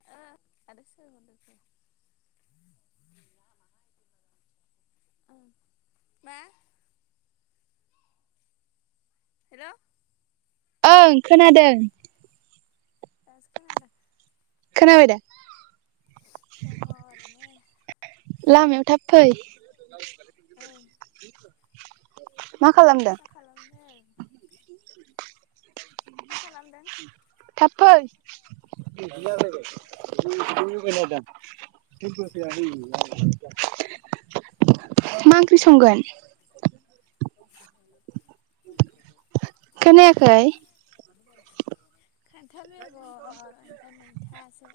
[unintelligible] मा? हेलौ ओं खोनादों। [inaudible] दङ [unintelligible] ओरैनो लामायाव थाब फै ओं [inaudible] मा खालामदों? मा खालामदों मा खालामदों? थाब फै। [unintelligible] मा ओंख्रि संगोन? खोनायाखै [inaudible] खान्थाल बेगर ओमफ्राय मैथासो।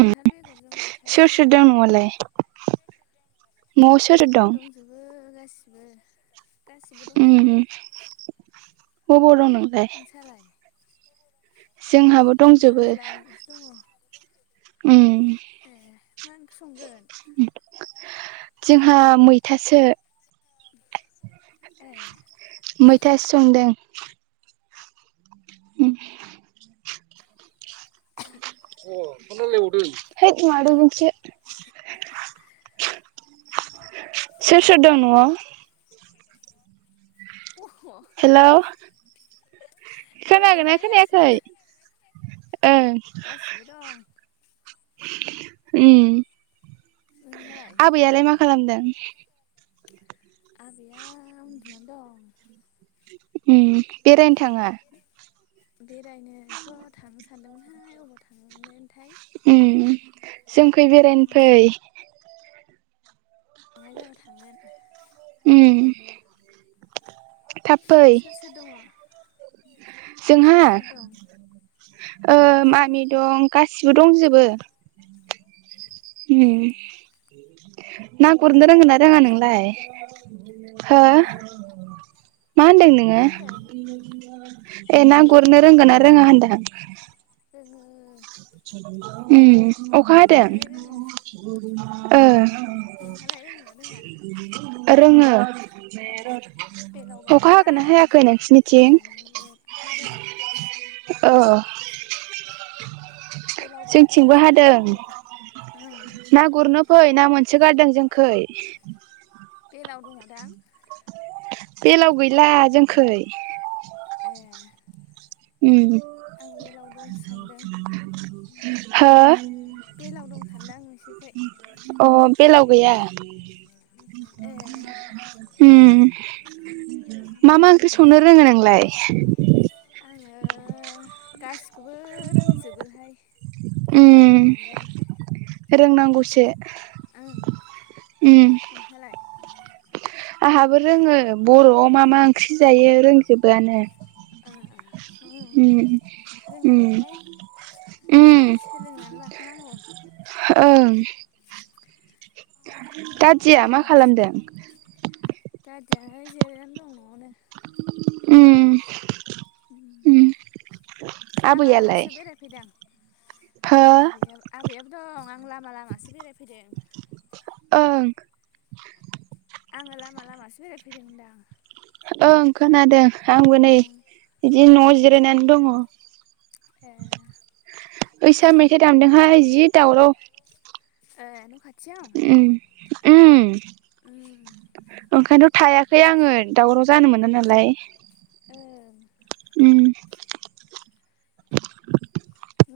उम बेगरजों मैथासो जोंहा। मस दंजोबो गासिबो गासिबो उम दंजोबो। [unintelligible] नोंसालाय? जोंहाबो नै दंजोबो। लामायावसो दङ उम ए मा ओंख्रि संगोन? जोंहा मैथासो। ए [inaudible] मैथा संदों। उम [unintelligible] सोर सोर दं नआव? दङ हेलौ खोनादों ना दङहाय खोनायाखै? गासिबो ओ [inaudible] गासिबो दं ओम नोंहालाय आबैयालाय मा खालामदों? आबैया उन्दुनान दं। ओम बेरायनो थाङा? बेरायनोथ थांनो सानदोंमोनहाय अबाव थांनोथाय। ओम जोंनिखै बेरायनो फै। मिथिथ' थांनाय जाबा थांगोन। उम थाब फै सोर सोर दङ जोंहा सोर सोर दं ओ ओं मामि दं गासै गासिबो दंजोबो। ए ओम [inaudible] ना गुरनो रोंगोन ना खबरा रोंङा मोजांबा नोंलाय हो हो? मा मा होनदों नोंङो होनदों ए ना गुरनो रोंगोन ना रोंङा होनदों? जोंङो ओम अखा हादों? गुरनोलाय रोङो ओ नोंहालाय रोङोना रोङा रोंङो अखा हागो ना हाया हादों मोजांङै हादों। औ बेलाव [inaudible] बागोन जोंथिबो हादों। नाखौ ओं ना गुरनो फै ना मोनसो गारदों जोंखै। बेलाव दंङ दां? बेलाव गैला जोंखै। ए ओम आं बेलाव दं सानदों [unintelligible] हो? बेलाव दं सानदां नोंसोरखै [inaudible] अ बेलाव गैया। [inaudible] ए ओम मा मा ओंख्रि संनो रोंङो नोंलाय? आंङो गासिखौबो रोंजोबोहाय। ओम रोंनायालाय रोंनांगौसो उम खोनथालाय। आंहाबो रोंङो बरआव मा मा ओंख्रि जायो रोंजोबोआनो। ओह ओह। उम उम। उम सोलोंनानै लाखानांगौ [inaudible] ओं। दादिया ओं मा खालामदों। दादियानो जिरायनानै दं न'आवनो उम उम। लामा आबैयालाय लामासो बेरायफैदां हो आबैया आबैयाबोदं आ लामा लामासो बेरायफ ओं। आङो लामा लामासो बेरायफैदों होनदां। ओं खोनादों आंबो नै ओं बिदि नआव जिरायनानै दङ। ए ओइसा मेथाइ दामदोंहाय जि दावराव। ओह न खाथियाव। उम उम ओम ओंखायनोथ थायाखैआङो दावराव जानो मोना नालाय। ओं उम।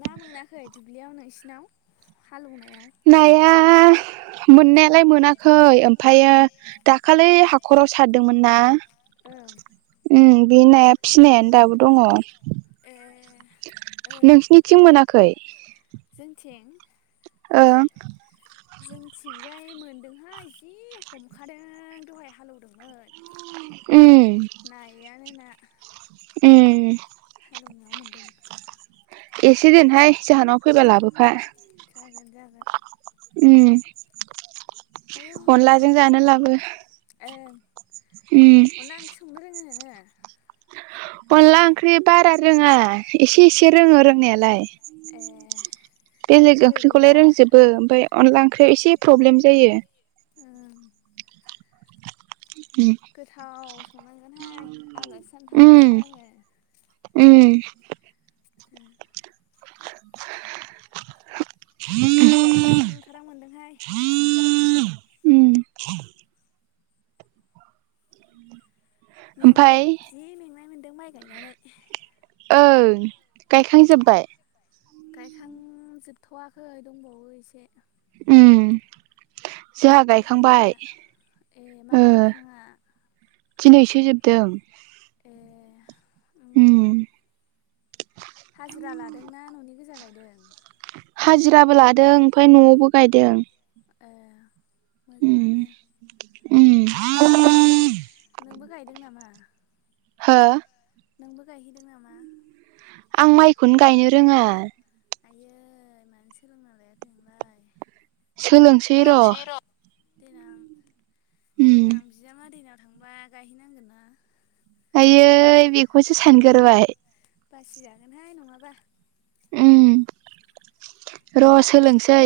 ना मोनाखै दुब्लियाव नोंसिनाव हालौना नाया मोननायालाय मोनाखै ओमफायो दाखालै हाखराव सारदोंमोन ना। ओं। उम बि नाया फिनायानो दाबोदङ। ए ओं नोंसिनिथिं मोनाखै। जोंथिं ओं। जोंथिंजाय मोनदोंहाय जि हमखादों दहाय हालौवदों। उम मोन नायानो ना। उम। हालौवनायाव मोन्दों। एसे दोनहाय जाहानाव फैबा लाबोफा। जागोन जागोन। उम। आयौ अनलाजों जानो लाबो ओं उम। अनला ओंख्रि [inaudible] अनला ओंख्रि बारारोङा इसे इसे रोङो रोंनायालाय। ए बेलेग बोरैबा ओंख्रिखौलाय रोंजोबो ओमफाय अनला ओं ख्रै इसे प्रब्लेम जायो। उम। उम गोथाव संनांगोनहाय आलासिजानो थांगासिनो उम आङो। उम। [inaudible] [unintelligible] लोमजानो ओंखारहां ओंखारहां मोनदोंहाय। उम। ओमफाय मेंबाय जि मेंनायमोन्दों माइ गायनानै। ओं गायखां जोबबाय। गायखां जोबथवाखै दंबावो इसे। उम जोंहा बारा बुरजा गायखांबाय गैला ए माला गायखांङा। बिजोबदों। उम उम हाजिरा लादोंना ननि गोजा गायदों। हाजिराबो लादों ओमफाय नआवबो गायदों। ए उम मोजाङानो। उम नोंबो नोंबो गायदोंनामा। हो। नोंबो गायहैदोंनामा। आं माइखौनो गायनो रोंङा। आयै मानो सोलोंना लायाखै नोंलाय। सोलोंसै र। देनां उम देनां बिजामादैेनाव थांबा गायहैनांगोन ना। आयै बेखौसो सानग्रोबाय। बासिजागोनहाय नङाबा। उम र सोलोंसै।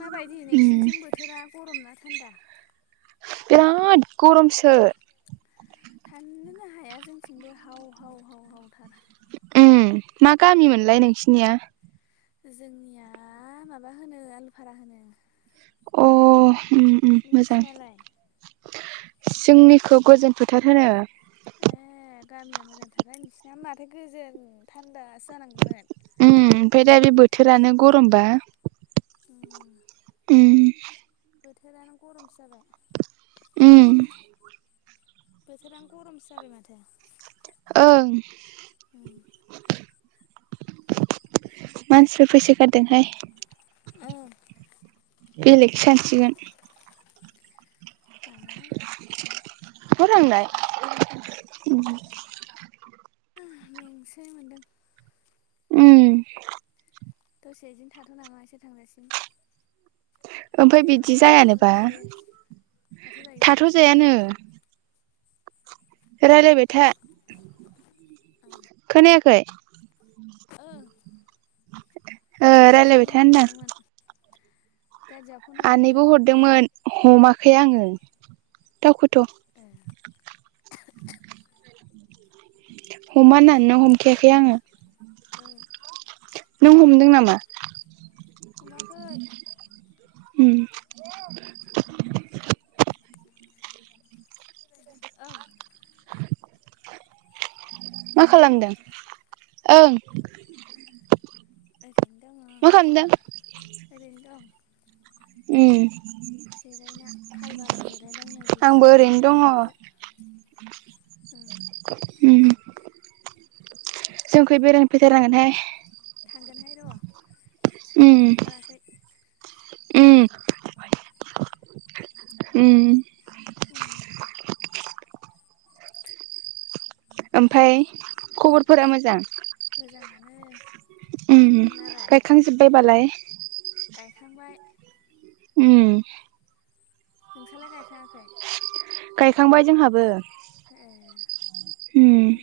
माबायदि उम नोंसिनिथिं बोथोरा गरम ना थान्दा? बिराद गरमसो थानोनो हाया जोंनिथिंबो हाव हाव हाव हावथार। ओम मा गामि मोनलाय नोंसिनिया? जोंनिया माबा होनो आलुफारा होनो। अ उम उम मोजां। नोंसिनालाय जोंनिखौ गोजोन फोथार होनो। ए गामिया मोजांथारहाय नोंसिना माथो गोजोन थान्दा। जानांगौमोन। उम ओमफ्राय दा बे बोथोरानो गरमबा। उम। उम। बोथोरानो गरमसो जाबाय। उओ। बोथोरानो गरमसो जाबाय माथो। ओं। मानसिफोर फैसो गारदोंहाय। ओ बेलेगसो सानसिगोन। आनाहाय बवथांनाय। मेंसोनाय मोनदों। उम। दसे बिदिनो थाथनामा एसोर थांजासिम। ओमफ्राय जेबो बिदि नङा थाथ' जायानोबा जायो थाथ जायानो। रायज्लायबाय था खोनायाखै। ओ। ओ दादियासो रायलायबाय फन था होनदां हरबावदोंमोन। दादिया फन आनैबो हरदोंमोन। हरदोंमोन हमाखै आंङो दावखोथ। ए हमाहोननानैनो हमखायाखै आंङो। ओ नों हमदों नामा? हमाखै। उम। ओं। मा हेलौ खालामदों ओं। ओरैनो दं मा खालामदों ओरैनो दं। उओ। जिरायना खालबाराव जिरायदां नै गुसु जादों दासो। ओं उओ। जोंखै बेरायनो फैथारनांगोनहाय। थांगोनहाय र उम सोलाबथ थाराखै। उओ। उम। ओमफाय खबरफोरा मोजां? मोजाङानो। उ नोंनालाय गायखांजोब्बाय बालाय‌? थांबाय। उ। नोंसोरलाय गायखााङाखै? गायखांबाय जोंहाबो। उम ए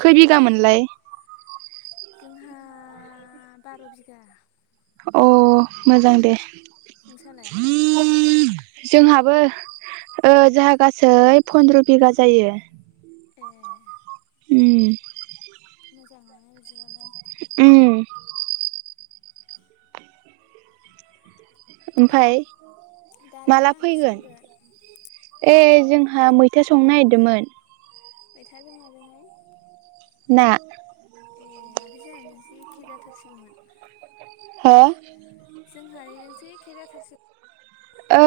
खै बिगा ज मोनलाय जोंहा बार' बिगा। अ मोजां दे। नोंसालाय जोंहाबो जोंहा गासै फन्द्र' बिगा जायो। ए। उम। मोजाङानो बिदिबालाय। उम ओमफाय दालाय माला मा ओंख्रि फैगोन संगोन ए जोंहा मै संनो नागिरदोंमोन। मैथा जों माजोंहाय? ना। ए माथो जोंहानिजोंसो एखि जाथारसिगौमोन। हो जोंहा निजोंसो एखे जाथार सिग ओ।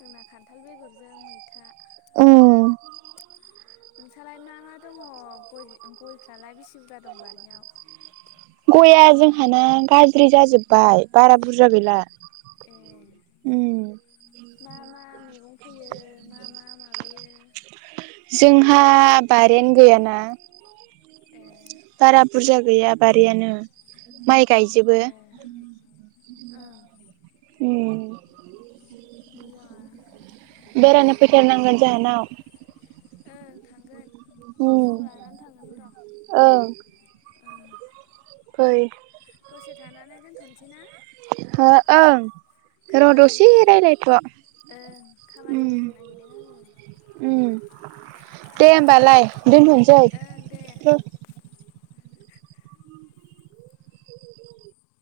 जोंना खान्थाल बेगरजों मैथा। औ। नोंसालाय मा मा दङ गयफ्रालाय बेसे बुरजा दं बारियाव? गया जोंहाना गाज्रि जाजोब्बाय बारा बुरजा गैला। ए उम। मा मा मैगं फैयो मा मा माबायो। जोंहा बारिआनो गैयाना ए बारा बुरजा। गैया बारियानो माइ गायजोबो। ए। ओं मोजाङानो बेरायनो फैथारनांगोन जाहोनाव। ओं थांगोन। सम औओं। लानानै थांगोन र' ओं फै। दसे थानानै दोनथ'सैना? हो ओं र' खामानि दसे रायलायथ' ओं खामानि उम मावनो नागिरदों आङो। दे होमबालाय दोनथ'सै। ओं दे